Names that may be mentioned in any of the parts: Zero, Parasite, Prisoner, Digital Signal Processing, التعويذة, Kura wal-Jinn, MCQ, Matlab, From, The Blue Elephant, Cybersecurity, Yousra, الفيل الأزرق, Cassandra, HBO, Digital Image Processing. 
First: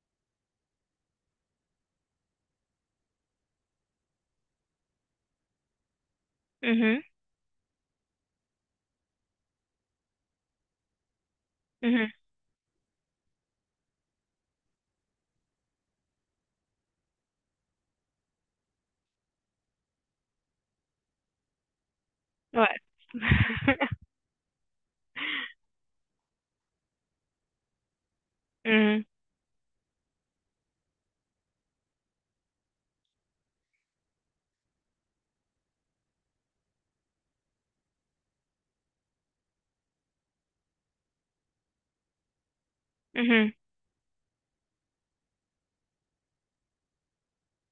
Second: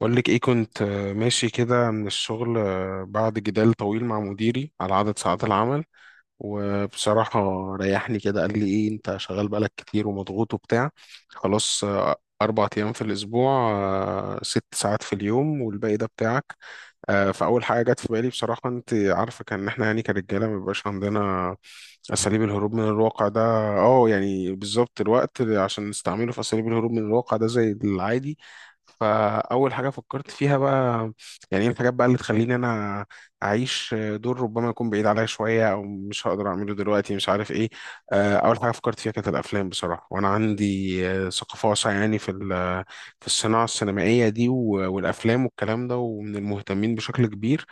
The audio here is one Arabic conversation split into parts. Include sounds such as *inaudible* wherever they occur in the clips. بقول لك ايه كنت ماشي كده من الشغل، بعد جدال طويل مع مديري على عدد ساعات العمل. اها، وبصراحة ريحني كده، قال لي إيه: أنت شغال بقالك كتير ومضغوط وبتاع. خلاص، اها، أربع أيام في الأسبوع، ست ساعات في اليوم، والباقي ده بتاعك. فأول حاجة جت في بالي بصراحة، أنت عارفة، كان إحنا يعني كرجالة ما بيبقاش عندنا أساليب الهروب وقت. من الواقع ده. *laughs* يعني بالظبط الوقت اللي عشان نستعمله في أساليب الهروب من الواقع ده زي العادي. اها، فأول حاجة فكرت فيها بقى يعني إيه الحاجات بقى اللي تخليني أنا اعيش دور ربما يكون بعيد عليا شويه، او مش هقدر اعمله دلوقتي، مش عارف ايه. اول حاجه فكرت فيها كانت الافلام بصراحه، وانا عندي ثقافه واسعه يعني في اها، الصناعه السينمائيه دي والافلام والكلام ده، ومن المهتمين بشكل كبير.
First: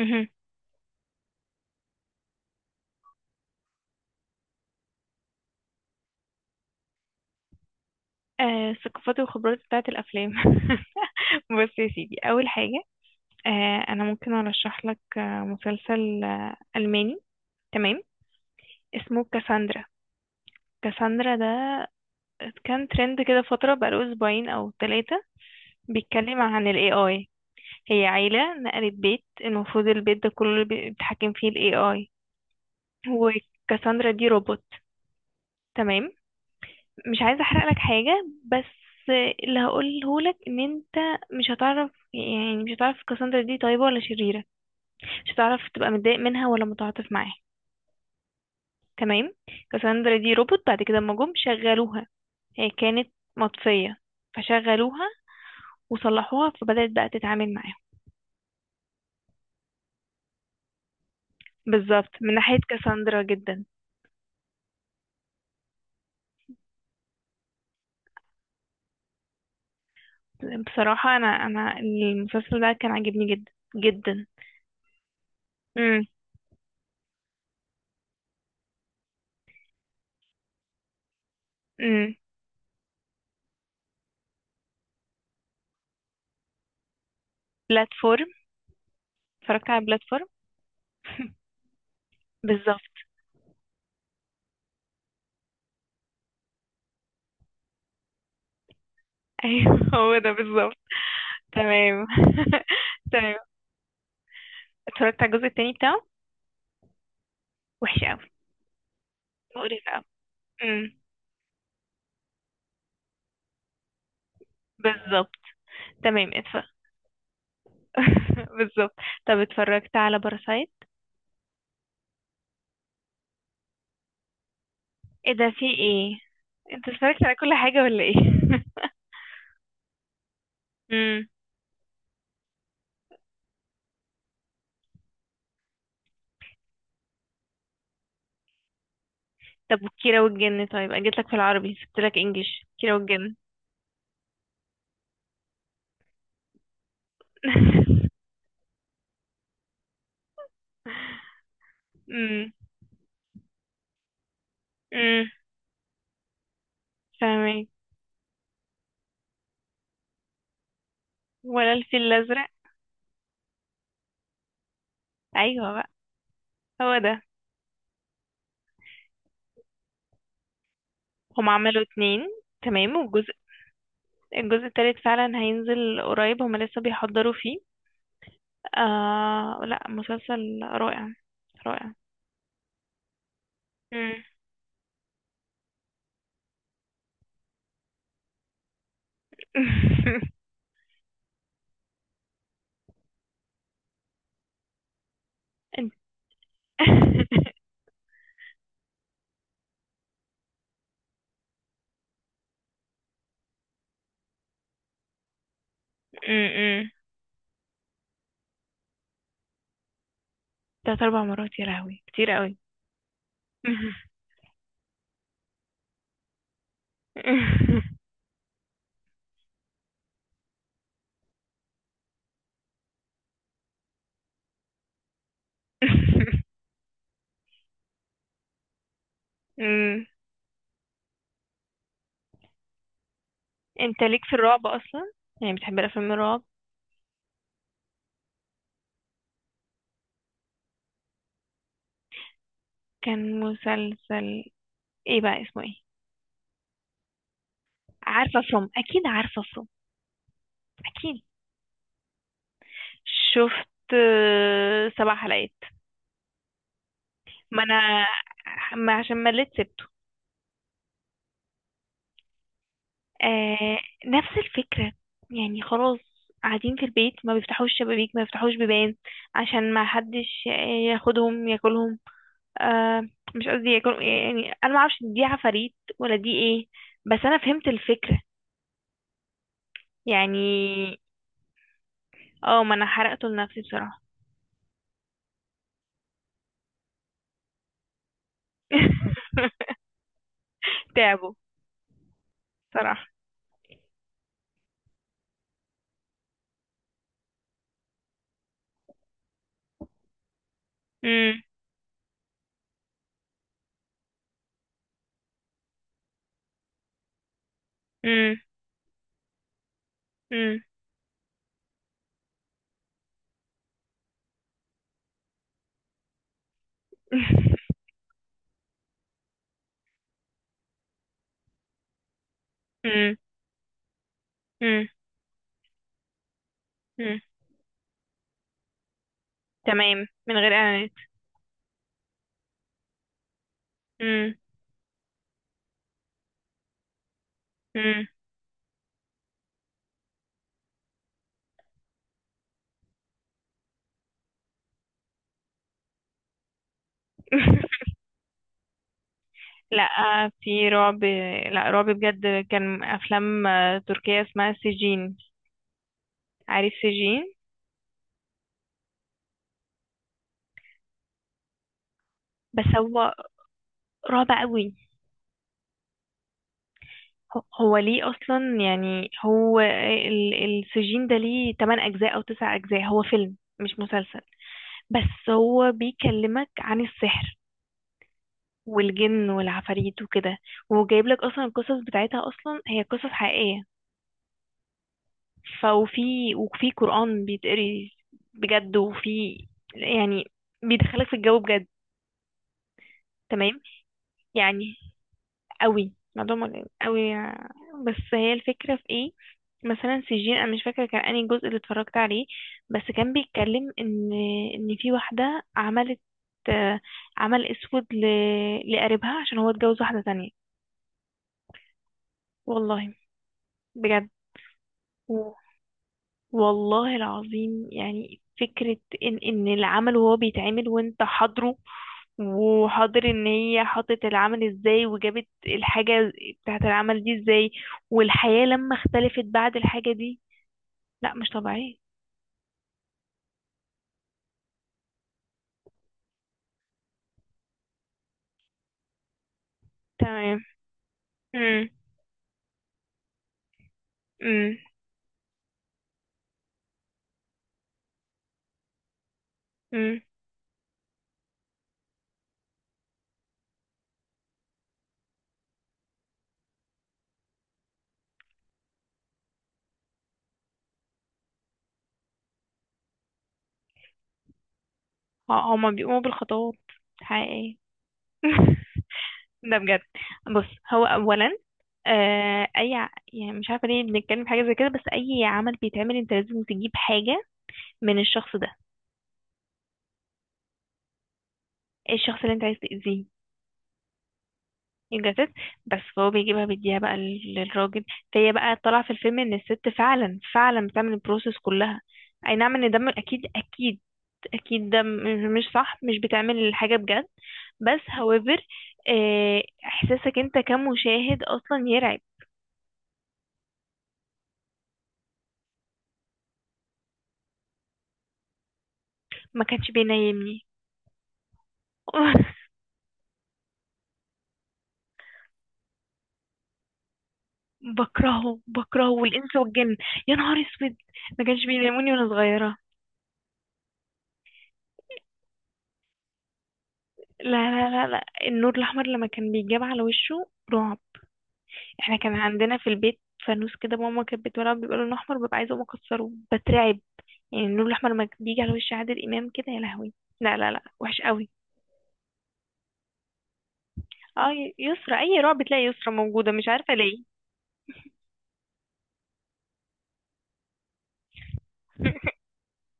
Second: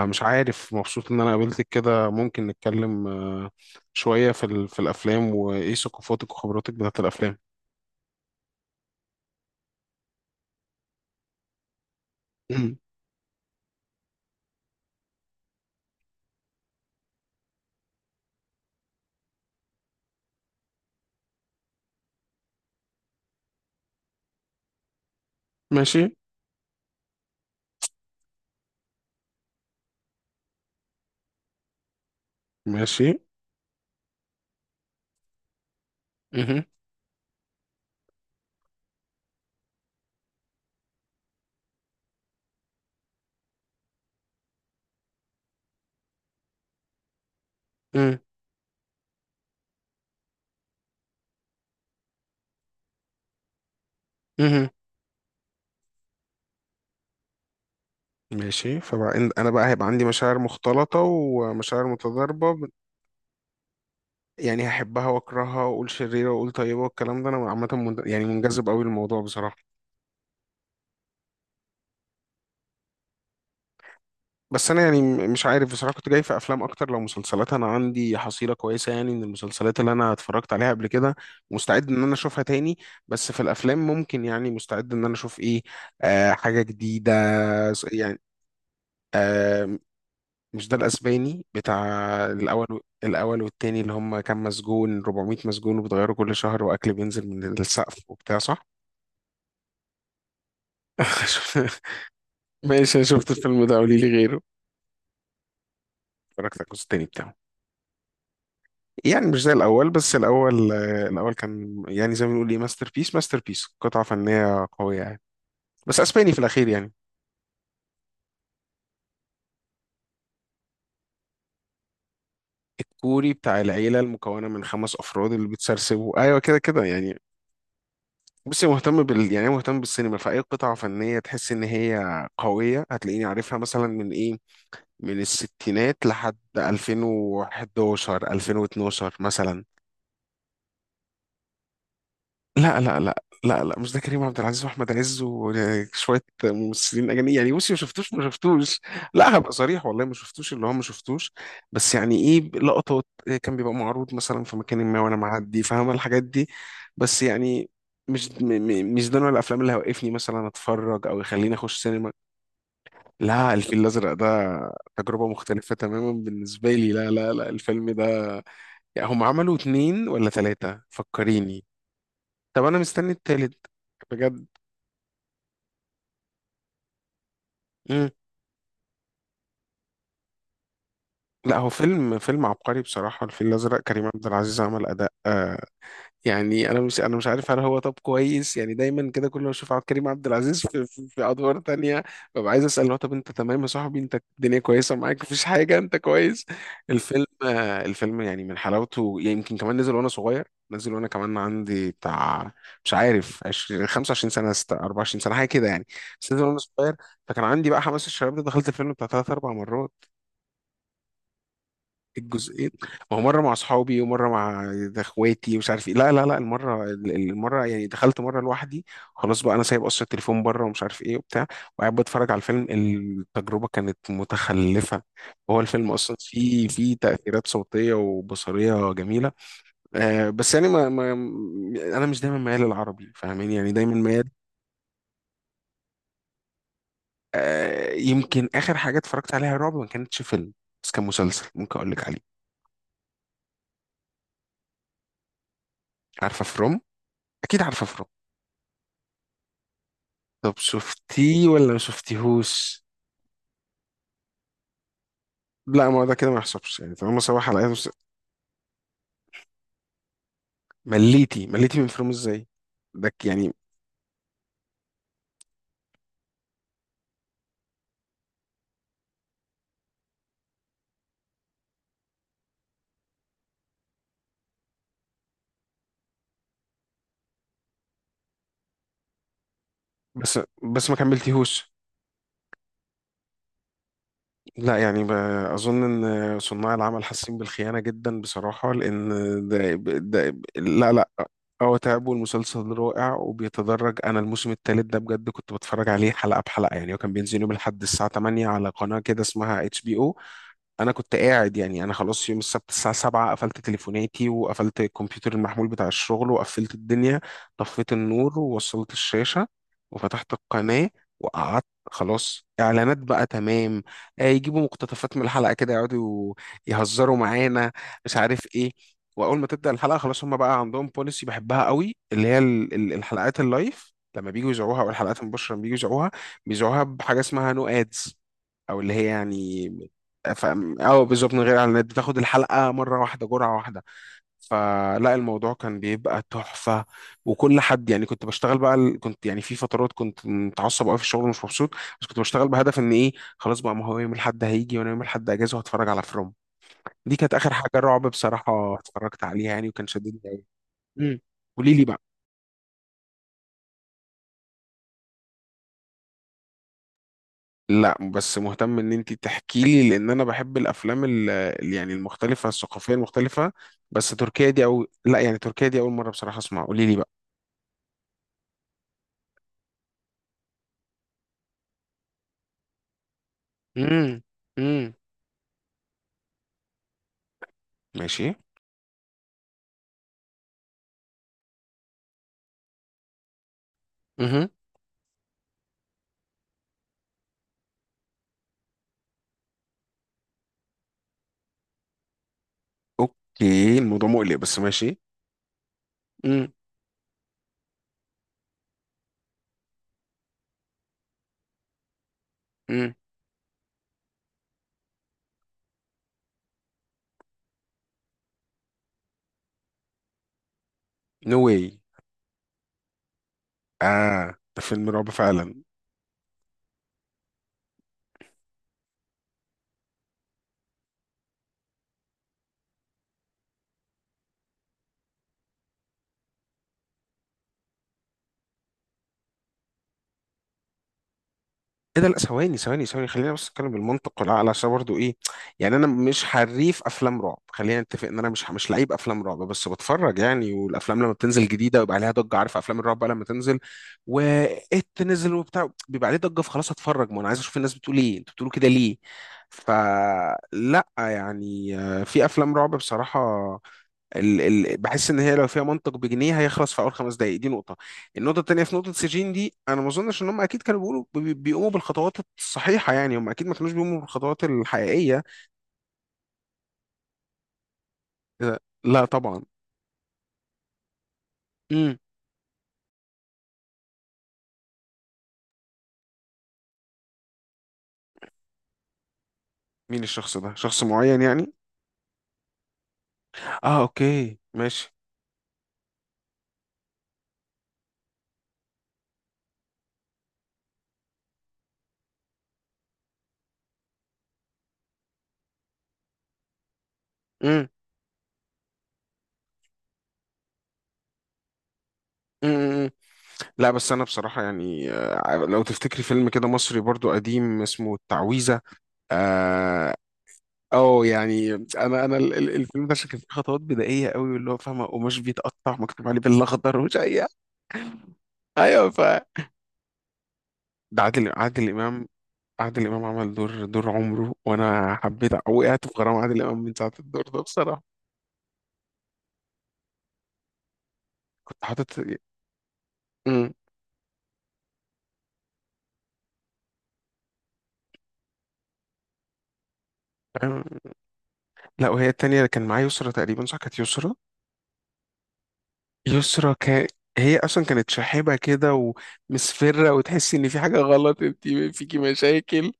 اها. *laughs* عارف، مبسوط ان انا قابلتك كده، ممكن نتكلم شويه في الافلام، وايه ثقافاتك وخبراتك بتاعت الافلام. الثقافات والخبرات بتاعة الأفلام. *laughs* بص يا سيدي. أول *clears throat* مم. حاجة، أنا ممكن أرشح لك مسلسل ألماني. تمام. اسمه كاساندرا. كاساندرا ده كان ترند كده فترة بقاله أسبوعين أو ثلاثة. ماشي. بيتكلم عن ال AI. هي عيلة نقلت بيت، المفروض البيت ده كله بيتحكم فيه ال AI. ماشي. وكاساندرا دي روبوت. تمام. مهم. مش عايزه احرق لك حاجه، بس اللي هقوله لك ان انت مش هتعرف، يعني مش هتعرف كاساندرا دي طيبه ولا شريره. مش هتعرف تبقى متضايق منها ولا متعاطف معاها. مهم. تمام. كاساندرا دي روبوت. بعد كده لما جم شغلوها، هي كانت مطفيه، مهم. فشغلوها وصلحوها فبدات بقى تتعامل معاهم. ماشي، فبقى انا بقى هيبقى عندي مشاعر مختلطة ومشاعر بالظبط. من متضاربة، ناحيه كاساندرا جدا. يعني هحبها واكرهها واقول شريرة واقول طيبة والكلام ده. انا عامة يعني منجذب قوي للموضوع بصراحة. بصراحه، انا المسلسل ده كان عاجبني جدا جدا. بس انا يعني مش عارف بصراحة، امم. كنت جاي في افلام اكتر. لو مسلسلات، انا عندي حصيلة كويسة يعني من المسلسلات اللي انا اتفرجت عليها قبل كده، مستعد ان انا امم. اشوفها تاني. بس في الافلام ممكن يعني مستعد ان انا اشوف ايه، حاجة جديدة. يعني بلاتفورم. اتفرجت آه، على بلاتفورم. مش ده الاسباني بتاع الاول، بالظبط. الاول والتاني، اللي هم كام مسجون؟ 400 مسجون، وبتغيروا كل شهر، واكل بينزل من السقف وبتاع، صح؟ *laughs* ايوه، هو ده بالظبط. *laughs* تمام. ماشي، انا *laughs* شفت تمام. الفيلم ده، قولي لي غيره. اتفرجت على الجزء التاني بتاعه. اتفرجت على الجزء التاني بتاعه. وحش قوي. يعني مش زي مقرف الاول، قوي. بس الاول، امم. الاول كان يعني زي ما بنقول ايه، ماستر بيس، ماستر بيس، قطعه فنيه قويه يعني. بالظبط. بس تمام، اسباني في اتفرج. الاخير يعني. *laughs* بالظبط. طب، اتفرجت على باراسايت؟ الكوري بتاع العيله المكونه من خمس افراد ايه اللي ده، في ايه؟ بتسرسبوا، ايوه كده كده انت يعني. اتفرجت على كل حاجة ولا ايه؟ بصي، *laughs* مهتم بال يعني أنا مهتم بالسينما، فأي قطعة فنية امم. تحس إن هي قوية هتلاقيني عارفها، مثلا من إيه، من الستينات لحد 2011، 2012 مثلا. طب، وكيرة والجن؟ طيب، انا جيت لك في العربي سبت لك انجليش. لا كيرة لا لا. والجن. لا لا، مش ده كريم عبد العزيز واحمد عز وشويه ممثلين اجانب يعني. بصي، ما شفتوش، *laughs* ما شفتوش. لا هبقى صريح، والله ما شفتوش. اللي هو ما شفتوش، بس يعني ايه امم. لقطات، إيه كان بيبقى معروض مثلا في مكان ما وانا امم. معدي، فاهمه الحاجات دي. بس فاهمك. يعني مش، مش ده نوع الافلام اللي هيوقفني مثلا اتفرج، او يخليني ولا اخش الفيل سينما. الازرق؟ لا، الفيل الازرق ده تجربه ايوه مختلفه بقى، تماما بالنسبه لي. هو لا ده. لا لا، الفيلم ده يعني هم عملوا اتنين ولا ثلاثه؟ هم فكريني. عملوا اتنين. طب انا تمام. مستني التالت بجد. الجزء التالت فعلا هينزل قريب، هما لسه بيحضروا فيه. مم. آه، لا، مسلسل رائع. لا هو رائع. فيلم، فيلم عبقري بصراحة. الفيل الأزرق، كريم مم. عبد العزيز عمل أداء، يعني انا مش، انا مش عارف هل هو طب كويس؟ يعني دايما كده كل ما اشوف عبد الكريم عبد *laughs* العزيز في ادوار تانية ببقى عايز اسال: هو طب انت تمام يا صاحبي؟ انت الدنيا كويسه معاك؟ مفيش حاجه؟ انت- انت كويس؟ الفيلم، *laughs* الفيلم يعني من حلاوته يعني، يمكن كمان نزل وانا صغير، نزل وانا كمان عندي بتاع، مش عارف 20، 25 سنه، 24 سنه حاجه كده يعني. مم، بس نزل وانا مم. صغير، فكان عندي بقى حماس الشباب ده، دخلت الفيلم بتاع ثلاث اربع مرات، تلات اربع مرات؟ يا لهوي، كتير قوي. الجزئين. ما هو مره مع اصحابي *laughs* ومره مع ده اخواتي ومش عارف ايه. لا لا لا، المره، المره يعني دخلت مره لوحدي، خلاص بقى انا سايب اصلا التليفون بره ومش عارف ايه وبتاع، وقاعد بتفرج على الفيلم. التجربه كانت متخلفه. هو الفيلم اصلا فيه تاثيرات صوتيه وبصريه جميله. مم. بس يعني ما انا مش دايما ميال للعربي، فاهمين يعني، دايما انت ليك ميال. في الرعب اصلا؟ يعني بتحب الافلام الرعب؟ يمكن اخر حاجه اتفرجت عليها رعب ما كانتش فيلم، بس كان مسلسل، ممكن اقول لك عليه. كان مسلسل. ايه بقى اسمه ايه؟ عارفه فروم؟ اكيد عارفه. عارفه فروم؟ اكيد عارفه فروم. طب اكيد. شفتيه ولا ما شفتيهوش؟ شفت سبع حلقات. لا، ما هو ده كده ما يحسبش، يعني طالما سبع ما حلقات بس. انا، ما عشان مليت سبته. مليتي؟ مليتي من فيلم ازاي؟ ده يعني. آه، نفس الفكرة. يعني خلاص، قاعدين في البيت ما بيفتحوش شبابيك، ما بيفتحوش بيبان عشان ما حدش ياخدهم ياكلهم. آه، مش قصدي ياكل يعني، انا ما اعرفش دي عفاريت ولا دي ايه، بس انا فهمت الفكرة بس يعني. بس ما كملتيهوش. اه، ما انا حرقته لنفسي بصراحة. لا يعني اظن ان صناع العمل حاسين بالخيانه جدا بصراحه، لان ده, *laughs* ده لا لا. تعبوا. هو تعب، والمسلسل صراحة. رائع وبيتدرج. انا الموسم الثالث ده بجد كنت بتفرج عليه حلقه بحلقه، يعني هو كان بينزل يوم الاحد الساعه 8 على قناه كده اسمها اتش بي او. انا كنت امم. قاعد يعني، انا خلاص يوم السبت الساعه 7 قفلت تليفوناتي، وقفلت الكمبيوتر المحمول بتاع الشغل، وقفلت الدنيا، طفيت امم. النور ووصلت الشاشه وفتحت امم. القناه وقعدت. خلاص، اعلانات بقى، تمام. يجيبوا مقتطفات من الحلقه كده، يقعدوا يهزروا *laughs* معانا، مش عارف ايه. واول ما تبدا الحلقه، خلاص هم بقى عندهم بوليسي بحبها قوي، اللي هي امم. الحلقات اللايف لما بييجوا يذيعوها، امم. او الحلقات المباشره لما بييجوا يذيعوها، بيذيعوها بحاجه امم. اسمها نو ادز، او اللي هي *laughs* يعني... تمام، من ف... غير اعلانات. اه بالظبط، من غير اعلانات، بتاخد الحلقه مره واحده، جرعه واحده. امم. فلا الموضوع كان بيبقى تحفه، وكل حد يعني. امم. كنت بشتغل بقى ال- كنت يعني في فترات كنت متعصب قوي في الشغل ومش مبسوط، بس كنت بشتغل بهدف ان ايه؟ خلاص بقى، ما هو يوم الاحد هيجي وانا يوم الاحد اجازه، وهتفرج على فروم. دي كانت اخر حاجه *laughs* رعب بصراحه اتفرجت عليها يعني، وكان لا، شددني في رعب. قوي. لا، قولي لي. رعب بجد كان افلام تركية اسمها سجين. عارف سجين؟ لا بس مهتم ان انت تحكي لي، لان انا بحب الافلام يعني المختلفه، بس الثقافيه هو المختلفه. بس رعب تركيا دي، قوي. او لا، يعني تركيا دي اول مره بصراحه اسمع، قولي لي بقى. هو ليه اصلا، يعني هو السجين ده ليه 8 اجزاء او 9 اجزاء؟ هو فيلم مش مسلسل. امم. امم. بس هو بيكلمك عن السحر ماشي. والجن والعفاريت وكده. وجايب لك اصلا، القصص بتاعتها اصلا هي قصص حقيقية. امم. فوفي وفي قرآن بيتقري، بجد، وفي يعني بيدخلك في الجو بجد. تمام. اوكي، الموضوع مقلق بس يعني ماشي. قوي الموضوع امم. قوي. بس هي الفكرة في ايه؟ مثلا سجين، انا مش فاكرة كان انهي جزء اللي اتفرجت عليه. بس امم. كان بيتكلم ان في واحدة عملت آه، عمل اسود لقريبها عشان هو اتجوز واحدة تانية. نو واي. والله، بجد، اه ده فيلم رعب فعلا. والله العظيم، يعني فكرة ان العمل وهو بيتعمل وانت حاضره، وحاضر ان هي حطت العمل ازاي، وجابت الحاجة بتاعت العمل دي ازاي، والحياة لما اختلفت بعد الحاجة دي. لا، مش طبيعية. ايه ده؟ لا ثواني ثواني ثواني، خلينا بس نتكلم بالمنطق والعقل عشان برضو ايه. يعني انا مش حريف افلام رعب، خلينا نتفق ان انا مش، مش لعيب افلام رعب، بس بتفرج تمام. يعني. والافلام لما بتنزل امم. جديده بيبقى عليها ضجه، عارف افلام الرعب بقى لما تنزل. امم. وات، نزل وبتاع، بيبقى عليه ضجه، فخلاص هتفرج، ما انا عايز اشوف الناس بتقول ايه، انتوا بتقولوا كده ليه. امم. فلا يعني، في افلام رعب بصراحه ال بحس ان هي لو فيها منطق بجنيه هيخلص في اول 5 دقائق، دي نقطه. النقطه الثانيه، في نقطه سجين دي، انا ما اظنش ان هم اكيد كانوا بيقولوا بيقوموا بالخطوات الصحيحه، يعني هم اكيد ما كانوش بيقوموا بالخطوات الحقيقيه. هما بيقوموا بالخطوات حقيقية. إذا- *laughs* لا طبعا. ده بجد. بص، هو اولا، امم. آه، اي يعني مش عارفه ليه بنتكلم في حاجه زي كده، بس اي عمل بيتعمل انت لازم تجيب حاجه من الشخص ده. مين الشخص ده؟ شخص معين يعني؟ ايه الشخص اللي انت عايز تأذيه؟ اه اوكي ماشي. الجساس. بس فهو بيجيبها بيديها بقى للراجل. فهي بقى طالعة في الفيلم ان الست فعلا فعلا بتعمل البروسيس كلها. اي نعم، ان ده اكيد، اكيد، اكيد ده مش صح، مش بتعمل الحاجة بجد. امم. بس however، احساسك انت كمشاهد اصلا يرعب. امم. لا بس انا بصراحه يعني، لو تفتكري فيلم كده مصري برضو قديم اسمه التعويذه. ما كانش آه بينيمني. اه يعني انا انا *laughs* الفيلم ده كان فيه خطوات بدائيه قوي، واللي هو فاهمه قماش بيتقطع مكتوب عليه بالاخضر ومش اي. بكرهه، ايوه بكرهه ف، والانس والجن. يا نهار اسود، ده ما عادل، كانش عادل بيناموني امام. وانا صغيرة. عادل امام عمل دور، دور عمره، وانا حبيت، وقعت في غرام عادل امام من ساعه الدور لا، ده لا، بصراحه. لا، لا، النور الاحمر لما كان بيتجاب على وشه رعب. كنت احنا حاطط. كان عندنا في البيت امم. فانوس كده، ماما كانت بتولعه بيبقى لونه احمر، ببقى عايزه اقوم اكسره، بترعب. يعني النور الاحمر لما بيجي على وش عادل امام كده، يا لهوي. لا، لا، لا، فاهم؟ وحش قوي. لا وهي التانية اللي كان معايا يسرا تقريبا، صح كانت يسرا. اه، يسرى، اي رعب بتلاقي يسرى موجوده، مش يسرا عارفه كان، ليه. هي اصلا كانت شاحبه كده ومسفره، وتحسي ان في حاجه غلط، انت فيكي *laughs* مشاكل.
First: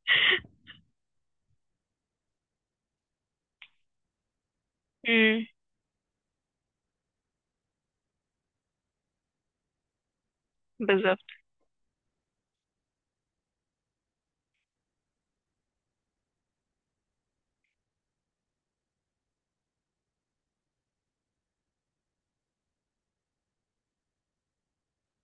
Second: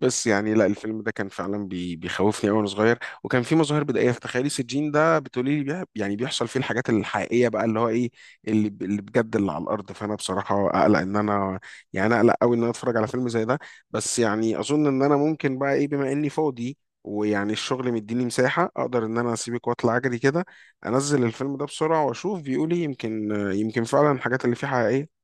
بس يعني لا الفيلم ده كان فعلا بيخوفني قوي وانا صغير. وكان في مظاهر بدائيه في تخيلي. سجين ده امم. بتقولي لي بيها- يعني بيحصل فيه الحاجات الحقيقيه بقى، اللي هو ايه، اللي بجد، اللي على الارض. فانا بصراحه اقلق ان بالظبط. انا يعني، اقلق قوي ان انا اتفرج على فيلم زي ده. بس يعني اظن ان انا ممكن بقى ايه، بما اني فاضي ويعني الشغل مديني مساحه، اقدر ان انا اسيبك واطلع اجري كده، انزل الفيلم ده بسرعه واشوف بيقولي. يمكن يمكن فعلا الحاجات اللي فيه حقيقيه.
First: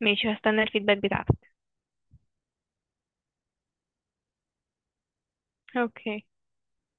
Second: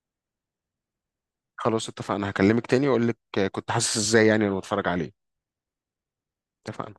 ماشي، هستنى الفيدباك بتاعتك. خلاص اتفقنا، هكلمك تاني واقول لك كنت حاسس ازاي يعني لما اتفرج عليه. اوكي. اتفقنا.